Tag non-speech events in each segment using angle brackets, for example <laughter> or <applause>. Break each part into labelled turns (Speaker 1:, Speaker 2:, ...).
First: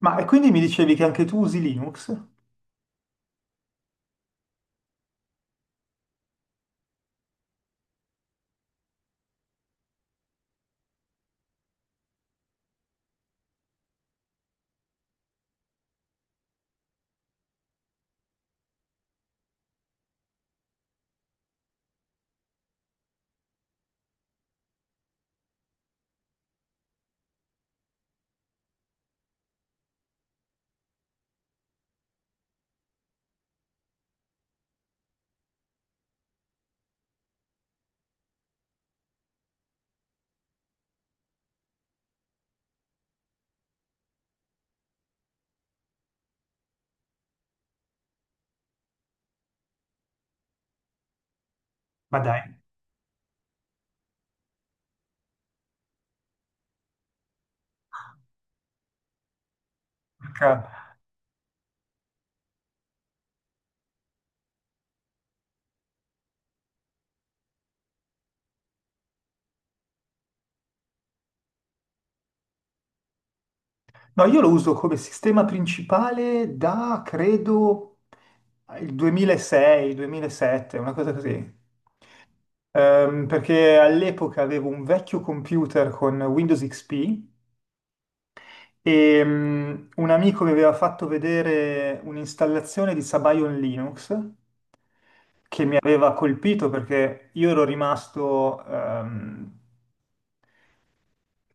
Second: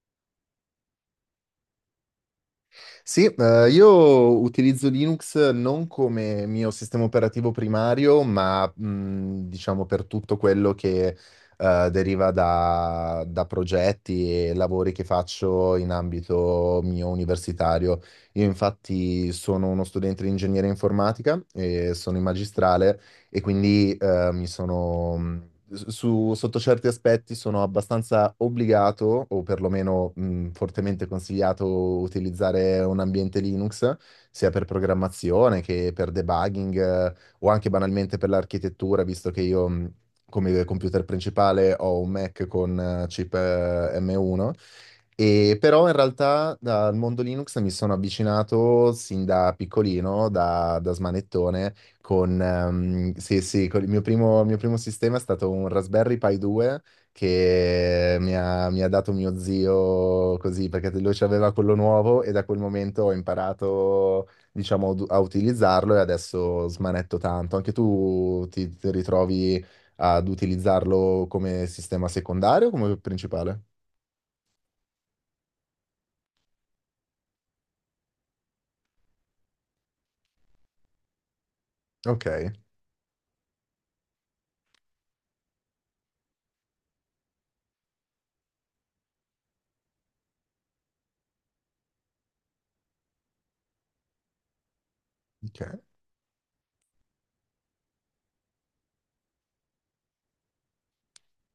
Speaker 1: Ma e quindi mi dicevi che anche tu usi Linux?
Speaker 2: Sì, io utilizzo Linux non come mio sistema operativo primario, ma diciamo per tutto quello che deriva da progetti e lavori che faccio in ambito mio universitario. Io infatti sono uno studente di ingegneria informatica e sono in magistrale e quindi mi sono, sotto certi aspetti sono abbastanza obbligato, o perlomeno fortemente consigliato utilizzare un ambiente Linux, sia per programmazione che per debugging, o anche banalmente per l'architettura, visto che io come computer principale ho un Mac con chip M1. E però in realtà dal mondo Linux mi sono avvicinato sin da piccolino, da smanettone,
Speaker 1: Ma dai,
Speaker 2: sì, sì, con il mio primo sistema è stato un Raspberry Pi 2 che mi ha dato mio zio così, perché
Speaker 1: porca-
Speaker 2: lui ci aveva quello nuovo e da quel momento ho imparato, diciamo, a utilizzarlo e adesso smanetto tanto. Anche tu ti ritrovi ad utilizzarlo come sistema secondario o come principale?
Speaker 1: no, io lo uso come sistema principale da credo il 2006, 2007, una cosa così.
Speaker 2: Ok,
Speaker 1: Perché all'epoca avevo un vecchio computer con Windows XP e un amico mi aveva fatto vedere un'installazione di Sabayon Linux che mi
Speaker 2: ok.
Speaker 1: aveva colpito perché io ero rimasto ehm,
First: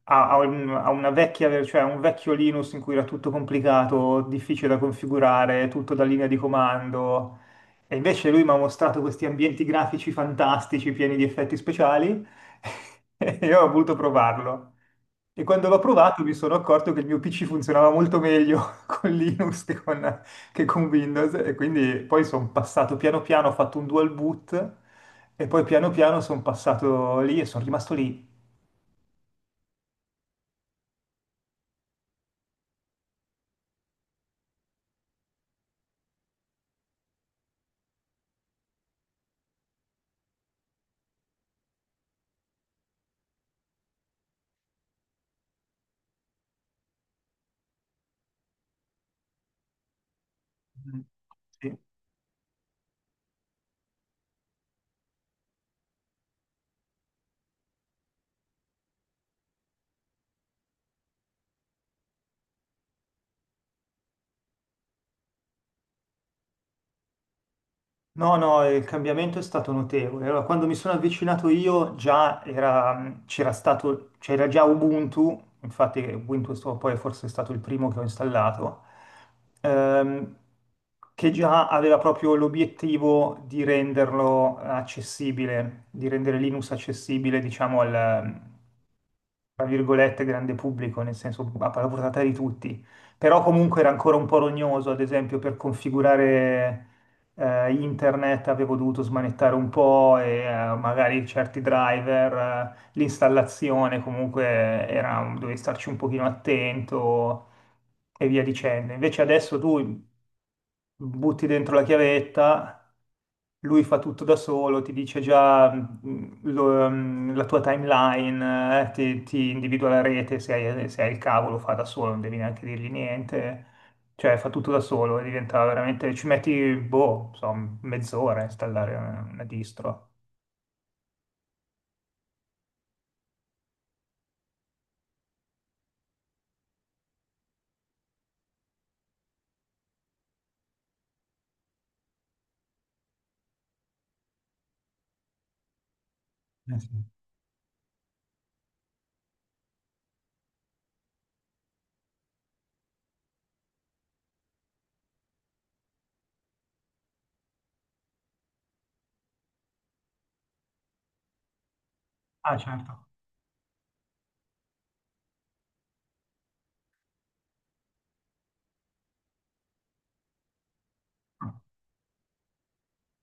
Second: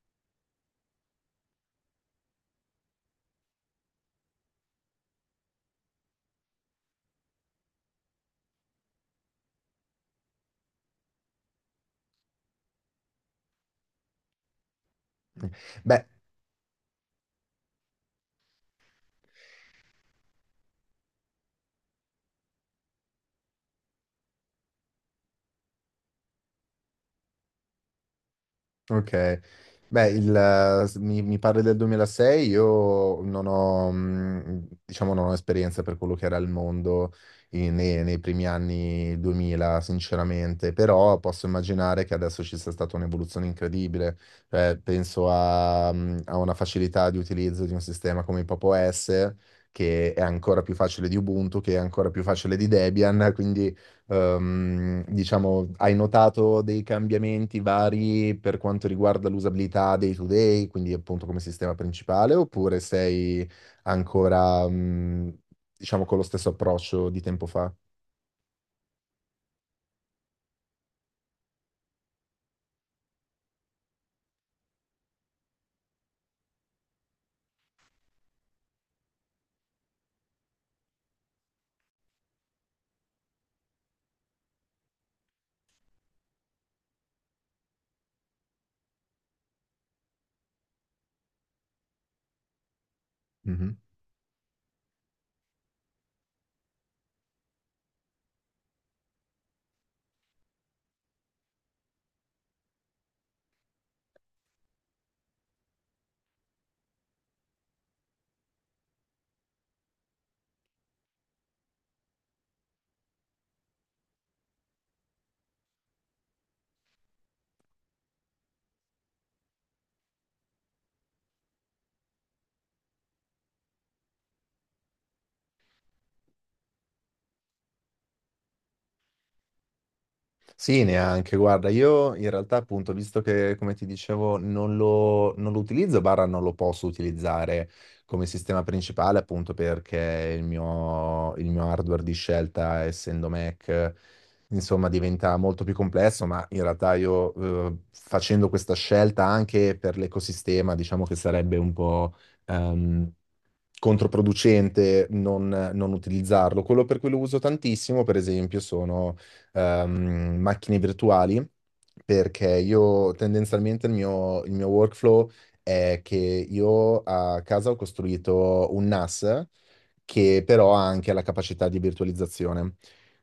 Speaker 1: ha, ha un- ha una cioè un vecchio Linux in cui era tutto complicato, difficile da configurare, tutto da linea di comando. E invece lui mi ha mostrato questi ambienti grafici fantastici, pieni di effetti speciali, <laughs> e io ho voluto provarlo. E quando l'ho
Speaker 2: Beh,
Speaker 1: provato mi sono accorto che il mio PC funzionava molto meglio <laughs> con che con Windows, e quindi poi sono passato piano piano, ho fatto un dual boot, e poi piano piano sono passato lì e sono rimasto lì.
Speaker 2: ok, beh, il, mi parli del 2006, io non ho, diciamo, non ho esperienza per quello che era il mondo nei primi anni 2000, sinceramente, però posso immaginare che adesso ci sia stata un'evoluzione incredibile. Cioè, penso a una facilità di utilizzo di un sistema come Pop OS, che è ancora più
Speaker 1: Mm.
Speaker 2: facile di Ubuntu, che è
Speaker 1: Sì.
Speaker 2: ancora più facile di Debian, quindi diciamo, hai notato dei cambiamenti vari per quanto riguarda l'usabilità day to day, quindi appunto come sistema principale, oppure sei ancora, diciamo, con lo stesso approccio di tempo fa?
Speaker 1: No, no, il cambiamento è stato notevole. Allora, quando mi sono avvicinato io c'era stato, c'era già Ubuntu, infatti poi forse è stato il primo che ho installato, ehm, che già aveva proprio l'obiettivo di renderlo accessibile, di rendere Linux accessibile, diciamo, al, tra virgolette, grande pubblico, nel senso a alla portata di tutti. Però comunque era ancora un po' rognoso, ad esempio per configurare internet avevo dovuto smanettare un po' e magari certi driver, l'installazione comunque era, dovevi starci un pochino attento e via dicendo. Invece adesso tu butti dentro la chiavetta, lui fa tutto da solo, ti dice già la tua timeline, ti individua la rete, se hai il cavo lo fa da solo, non devi neanche dirgli niente, cioè fa tutto da solo e diventa veramente, ci metti, boh, insomma, mezz'ora a installare una distro.
Speaker 2: Sì, neanche. Guarda, io in realtà appunto, visto che come ti dicevo non lo utilizzo, barra non lo posso utilizzare come sistema principale appunto perché il mio hardware di scelta, essendo Mac, insomma diventa molto più complesso, ma in
Speaker 1: Eh
Speaker 2: realtà
Speaker 1: sì.
Speaker 2: io facendo questa scelta anche per l'ecosistema, diciamo che sarebbe un po' ehm, controproducente non utilizzarlo. Quello per cui lo uso tantissimo, per esempio, sono macchine virtuali, perché
Speaker 1: Ah, certo.
Speaker 2: io tendenzialmente il mio workflow è che io a casa ho costruito un NAS che però ha anche la capacità di virtualizzazione.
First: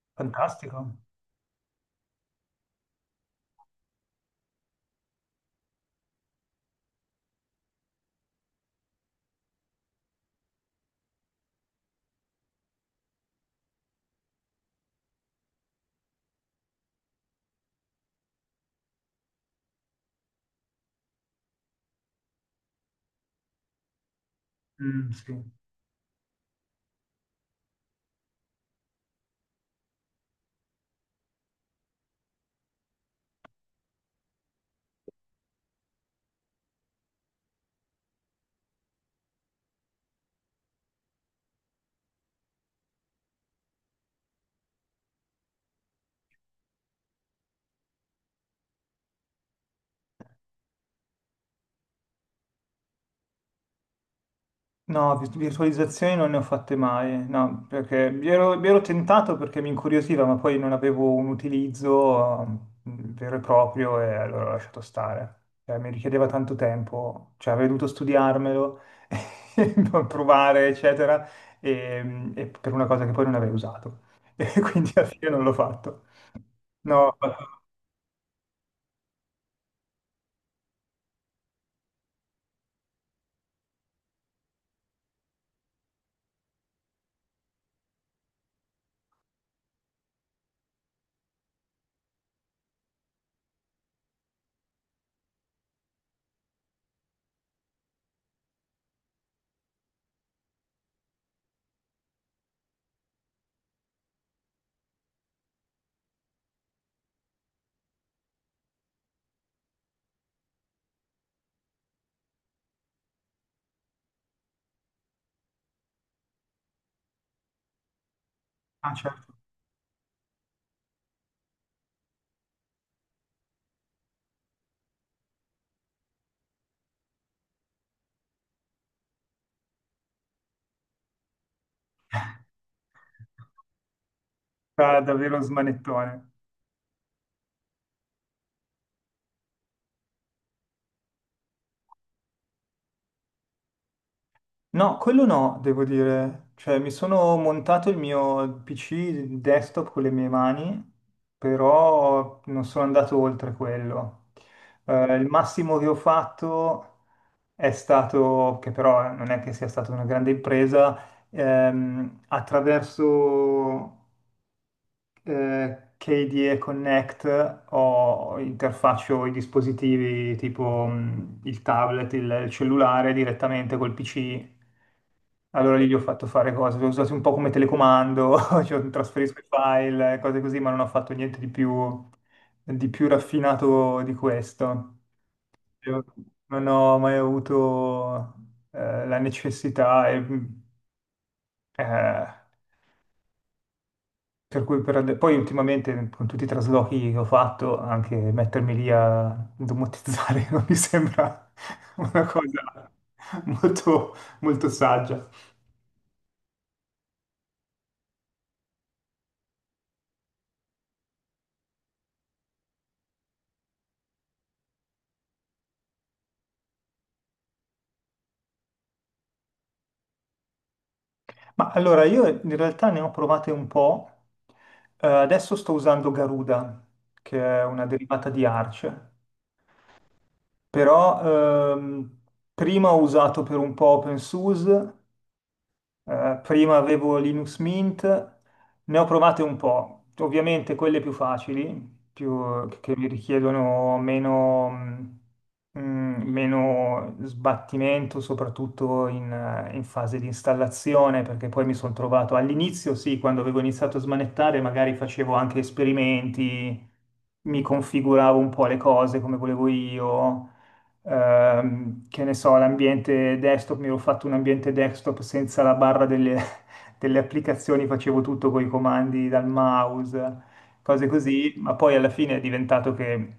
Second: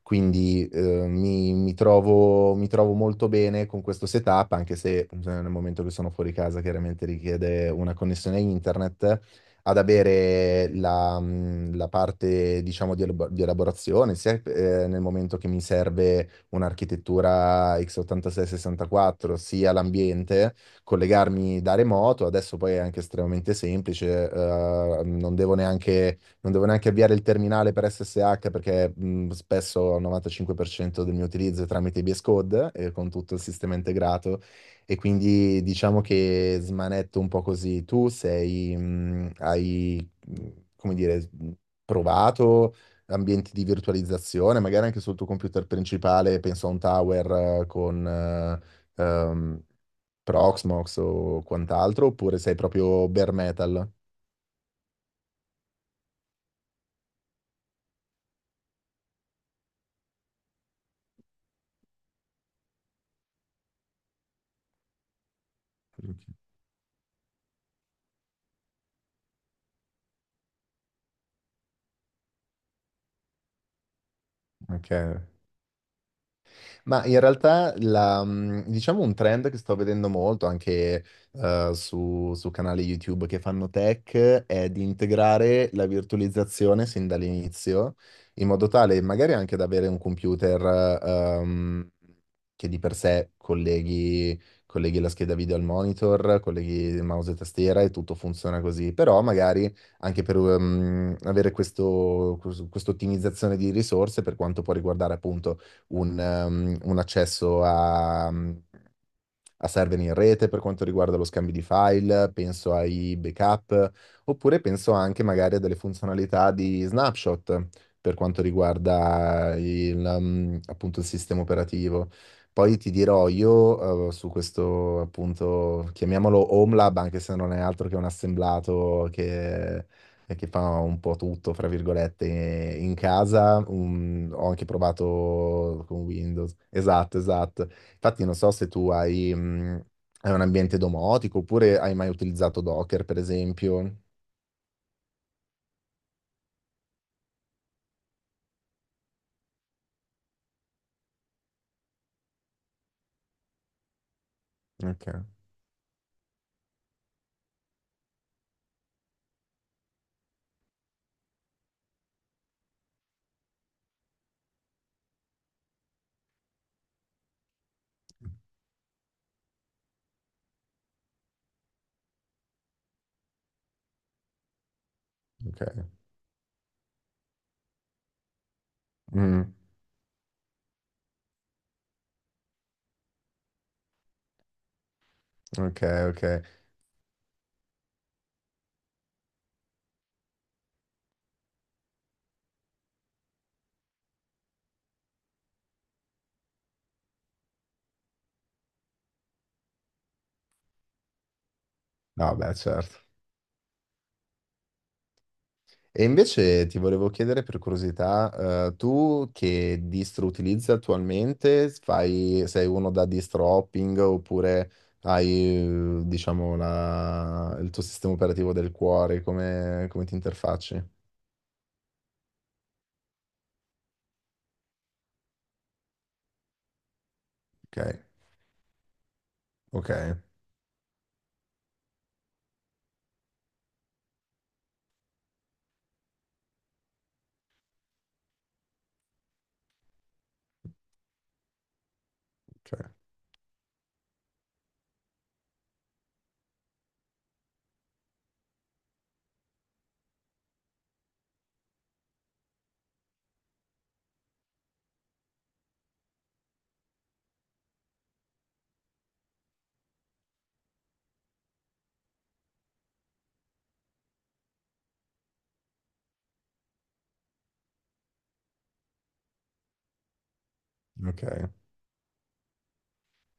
Speaker 2: Quindi
Speaker 1: Fantastico.
Speaker 2: mi trovo molto bene con questo setup, anche se nel momento che sono fuori casa chiaramente richiede una connessione internet, ad avere la parte, diciamo, di elaborazione, sia nel momento che mi serve un'architettura x86-64, sia l'ambiente, collegarmi da remoto, adesso poi è anche estremamente semplice,
Speaker 1: Mm,
Speaker 2: non
Speaker 1: sì.
Speaker 2: devo neanche, non devo neanche avviare il terminale per SSH perché spesso il 95% del mio utilizzo è tramite VS Code e con tutto il sistema integrato e quindi diciamo che smanetto un po' così. Tu sei, hai, come dire, provato ambienti di virtualizzazione, magari anche sul tuo computer principale, penso a un tower con Proxmox o quant'altro, oppure sei proprio bare metal?
Speaker 1: No, virtualizzazioni non ne ho fatte mai, no, perché mi ero tentato perché mi incuriosiva, ma poi non avevo un utilizzo vero e proprio e allora ho lasciato stare. Cioè, mi richiedeva tanto tempo, cioè avrei dovuto studiarmelo, <laughs> e provare, eccetera, e per una cosa che poi non avrei usato. <laughs> E quindi
Speaker 2: Ok.
Speaker 1: alla fine non l'ho fatto.
Speaker 2: Ma
Speaker 1: No,
Speaker 2: in realtà diciamo un trend che sto vedendo molto anche su canali YouTube che fanno tech è di integrare la virtualizzazione sin dall'inizio, in modo tale magari anche ad avere un computer ehm, che di per sé colleghi, colleghi la scheda video al monitor, colleghi il mouse e tastiera e tutto funziona così, però magari anche per avere questa ottimizzazione di risorse per quanto può riguardare appunto un accesso a server in rete per quanto riguarda lo scambio di file, penso ai backup, oppure penso anche magari a delle funzionalità di snapshot per quanto
Speaker 1: ah, certo,
Speaker 2: riguarda il, appunto il sistema operativo. Poi ti dirò io, su questo appunto, chiamiamolo Home Lab, anche se non è altro che un assemblato che fa un po' tutto, fra virgolette,
Speaker 1: <laughs>
Speaker 2: in casa. Ho anche
Speaker 1: era davvero
Speaker 2: provato con
Speaker 1: smanettone.
Speaker 2: Windows. Esatto, esatto. Infatti non so se tu hai un ambiente domotico oppure hai mai utilizzato Docker, per esempio.
Speaker 1: No, quello no, devo dire. Cioè, mi sono montato il mio PC desktop con le mie mani, però non sono andato oltre quello.
Speaker 2: Ok,
Speaker 1: Il massimo che ho fatto è stato, che però non è che sia stata una grande impresa, attraverso KDE Connect o interfaccio i dispositivi tipo il tablet, il cellulare direttamente col PC. Allora lì gli ho
Speaker 2: ok.
Speaker 1: fatto fare cose, l'ho usato un po' come telecomando, <laughs> cioè trasferisco
Speaker 2: Mm,
Speaker 1: i file, cose così, ma non ho fatto niente di più, di più raffinato di questo.
Speaker 2: ok,
Speaker 1: Io
Speaker 2: ok.
Speaker 1: non ho mai avuto la necessità e, eh, per cui poi ultimamente con tutti i traslochi che ho fatto, anche mettermi lì a domotizzare <laughs> non mi sembra una
Speaker 2: No, beh,
Speaker 1: cosa
Speaker 2: certo.
Speaker 1: molto, molto saggia.
Speaker 2: E invece ti volevo chiedere per curiosità, tu che distro utilizzi attualmente? Sei uno da distro hopping oppure hai, diciamo, il tuo sistema operativo del cuore? Come ti interfacci?
Speaker 1: Ma allora io in realtà ne ho provate un po'. Adesso sto usando Garuda, che è
Speaker 2: Ok,
Speaker 1: una derivata di Arch,
Speaker 2: ok,
Speaker 1: però prima ho usato per un po' OpenSUSE. Prima avevo Linux Mint, ne ho provate un po', ovviamente quelle più facili,
Speaker 2: ok,
Speaker 1: che mi richiedono meno, mh, meno sbattimento, soprattutto in fase di installazione, perché poi mi sono trovato all'inizio, sì, quando avevo iniziato a smanettare, magari facevo anche esperimenti, mi configuravo un po' le cose come volevo io. Che ne so, l'ambiente mi ero fatto un ambiente desktop senza <laughs> delle applicazioni, facevo tutto con i comandi dal mouse, cose
Speaker 2: ok,
Speaker 1: così, ma poi alla fine è diventato che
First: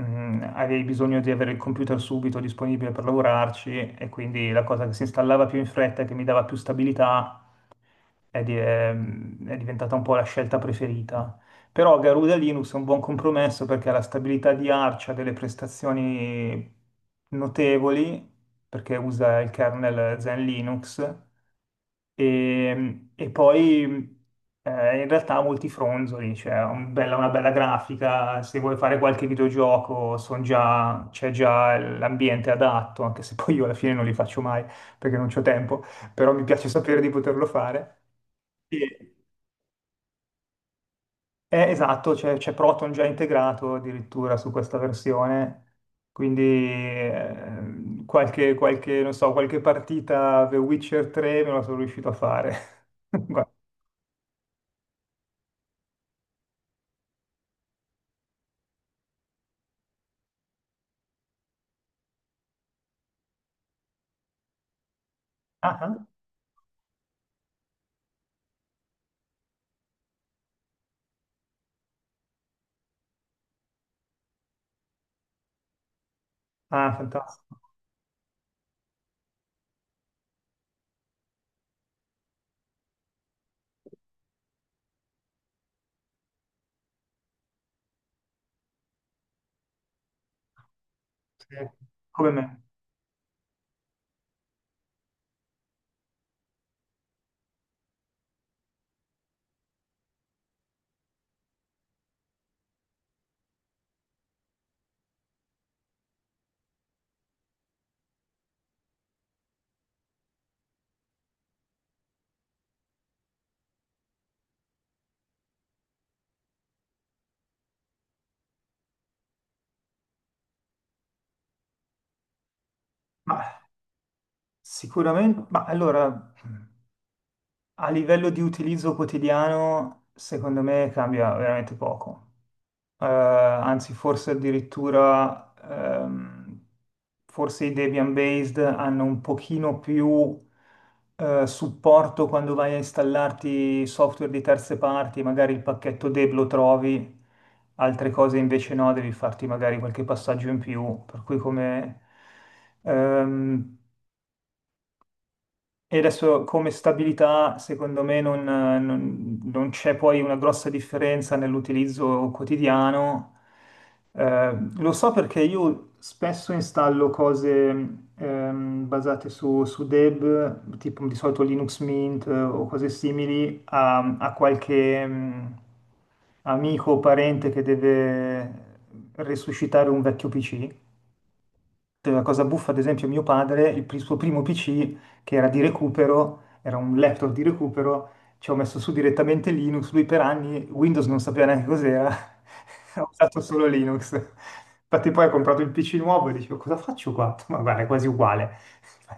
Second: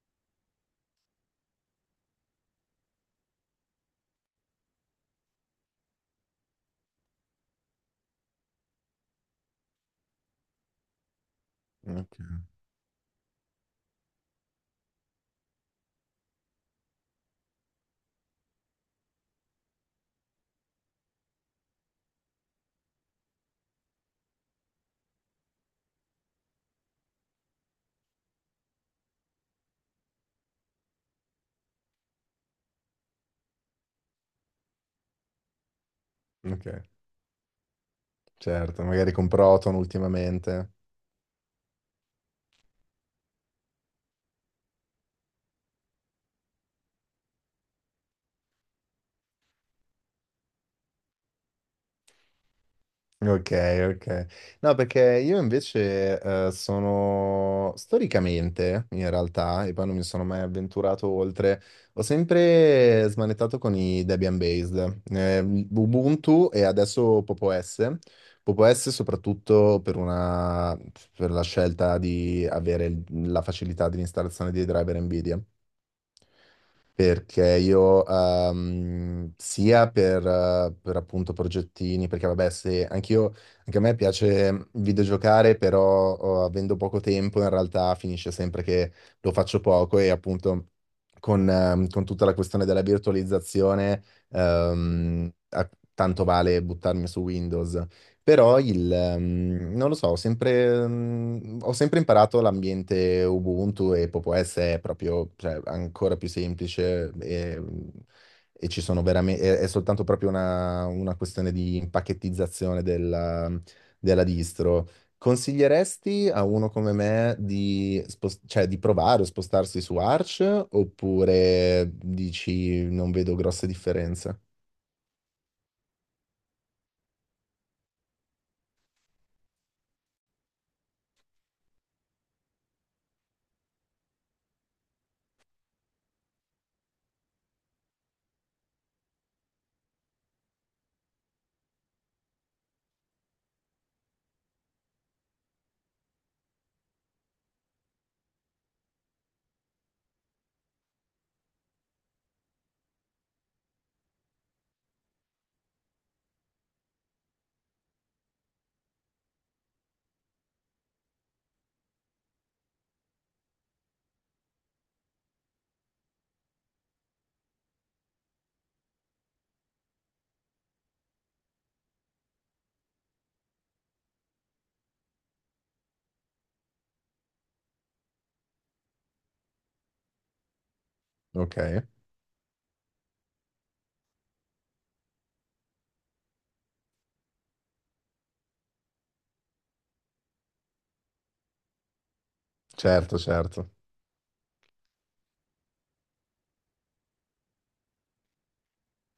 Speaker 1: avevi bisogno di avere il computer subito disponibile per lavorarci e quindi la cosa che si installava più in fretta, che mi dava più stabilità, è diventata un po' la scelta preferita. Però Garuda
Speaker 2: ok.
Speaker 1: Linux è un buon compromesso perché ha la stabilità di Arch, ha delle prestazioni notevoli, perché usa il kernel Zen Linux, e poi in realtà ha molti fronzoli, cioè ha una bella grafica, se vuoi fare qualche videogioco c'è già l'ambiente adatto, anche se poi io alla fine non li faccio mai perché non c'ho tempo, però mi piace
Speaker 2: Ok.
Speaker 1: sapere di poterlo fare.
Speaker 2: Certo,
Speaker 1: Sì.
Speaker 2: magari con Proton ultimamente.
Speaker 1: Esatto, c'è Proton già integrato addirittura su questa versione, quindi qualche, non so, qualche partita The Witcher 3 me la sono riuscito a fare. <laughs> Guarda.
Speaker 2: Ok, ok. No, perché io invece sono storicamente, in realtà, e poi non mi sono mai avventurato oltre, ho sempre smanettato con i Debian based,
Speaker 1: Ah, ah.
Speaker 2: Ubuntu e adesso Popo S. Popo S soprattutto per la scelta di avere la facilità di installazione dei driver NVIDIA.
Speaker 1: Ah,
Speaker 2: Perché
Speaker 1: fantastico,
Speaker 2: io, sia per appunto progettini, perché vabbè, se anch'io, anche a me piace videgiocare, però oh, avendo poco tempo in realtà finisce sempre che lo faccio poco e appunto con,
Speaker 1: sì.
Speaker 2: ehm, con tutta
Speaker 1: Come
Speaker 2: la
Speaker 1: me.
Speaker 2: questione della virtualizzazione, tanto vale buttarmi su Windows. Però non lo so, ho sempre imparato l'ambiente Ubuntu e Popo OS è proprio, cioè, ancora più semplice e ci sono veramente, è soltanto proprio una questione di impacchettizzazione della distro. Consiglieresti a uno come me di, cioè, di provare o spostarsi su Arch oppure dici non vedo
Speaker 1: Ma
Speaker 2: grosse differenze?
Speaker 1: sicuramente, ma allora, a livello di utilizzo quotidiano, secondo me cambia veramente poco. Eh, anzi forse addirittura forse i Debian based hanno un pochino più supporto quando vai a installarti software di terze parti, magari il pacchetto deb lo trovi, altre cose invece no, devi farti magari qualche passaggio in più, per cui come ehm, e adesso come stabilità, secondo me, non c'è poi una grossa differenza nell'utilizzo quotidiano. Lo so perché io spesso installo cose basate su Deb, tipo di solito Linux Mint o cose simili, a qualche amico o parente che deve resuscitare un vecchio PC.
Speaker 2: Ok,
Speaker 1: La cosa buffa, ad esempio, mio padre, suo primo PC, che era di recupero, era un laptop di recupero, ci ho messo su direttamente Linux, lui per anni Windows non sapeva neanche cos'era, <laughs> ha
Speaker 2: certo,
Speaker 1: usato solo
Speaker 2: certo.
Speaker 1: Linux. Infatti poi ha comprato il PC nuovo e dicevo, cosa faccio qua? <laughs> Ma guarda, è quasi uguale,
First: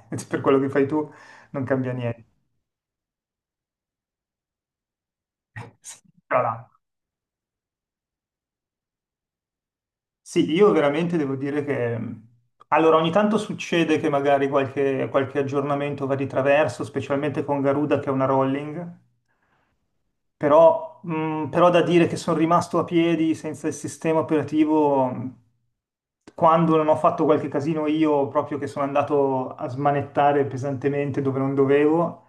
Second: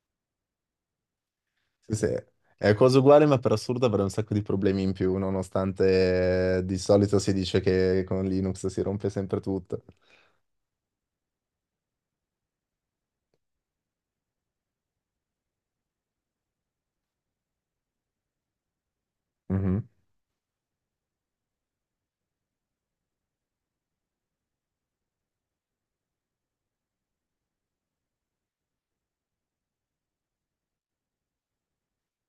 Speaker 1: <laughs> per quello che fai tu non cambia
Speaker 2: Sì, sì.
Speaker 1: niente.
Speaker 2: È cosa uguale, ma per assurdo avrei un sacco di problemi in più,
Speaker 1: <laughs> Sì, tra
Speaker 2: nonostante di
Speaker 1: l'altro.
Speaker 2: solito si dice che con Linux si rompe sempre tutto.
Speaker 1: Sì, io veramente devo dire che mhmm, allora ogni tanto succede che magari qualche aggiornamento va di traverso, specialmente con Garuda che è una rolling.
Speaker 2: Mhm.
Speaker 1: Però, però da dire che sono rimasto a piedi senza il sistema operativo quando non ho fatto qualche casino io, proprio che sono andato a smanettare pesantemente dove non dovevo,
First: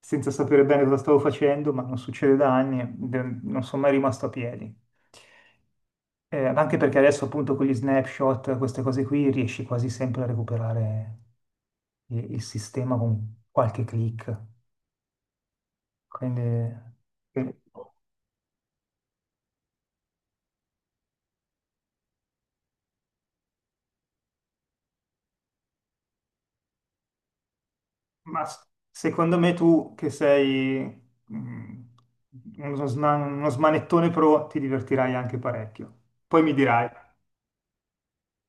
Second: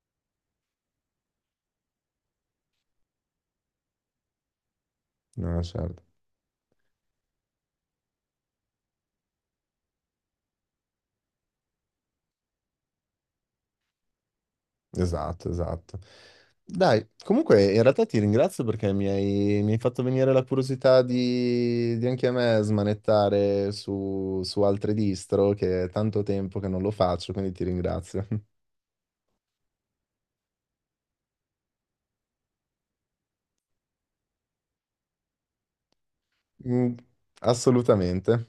Speaker 1: senza sapere bene cosa stavo facendo, ma non succede da anni, non sono mai rimasto a piedi.
Speaker 2: No, certo.
Speaker 1: Anche perché adesso appunto con gli snapshot, queste cose qui, riesci quasi sempre a recuperare il sistema con qualche click.
Speaker 2: Esatto, esatto.
Speaker 1: Quindi...
Speaker 2: Dai, comunque in realtà ti ringrazio perché mi hai fatto venire la curiosità di, anche a me smanettare su altre distro, che è tanto tempo che non lo faccio, quindi ti ringrazio.
Speaker 1: Ma s-
Speaker 2: <laughs>
Speaker 1: secondo me tu che sei mm, uno smanettone pro ti divertirai anche parecchio. Poi mi dirai.
Speaker 2: Mm, assolutamente.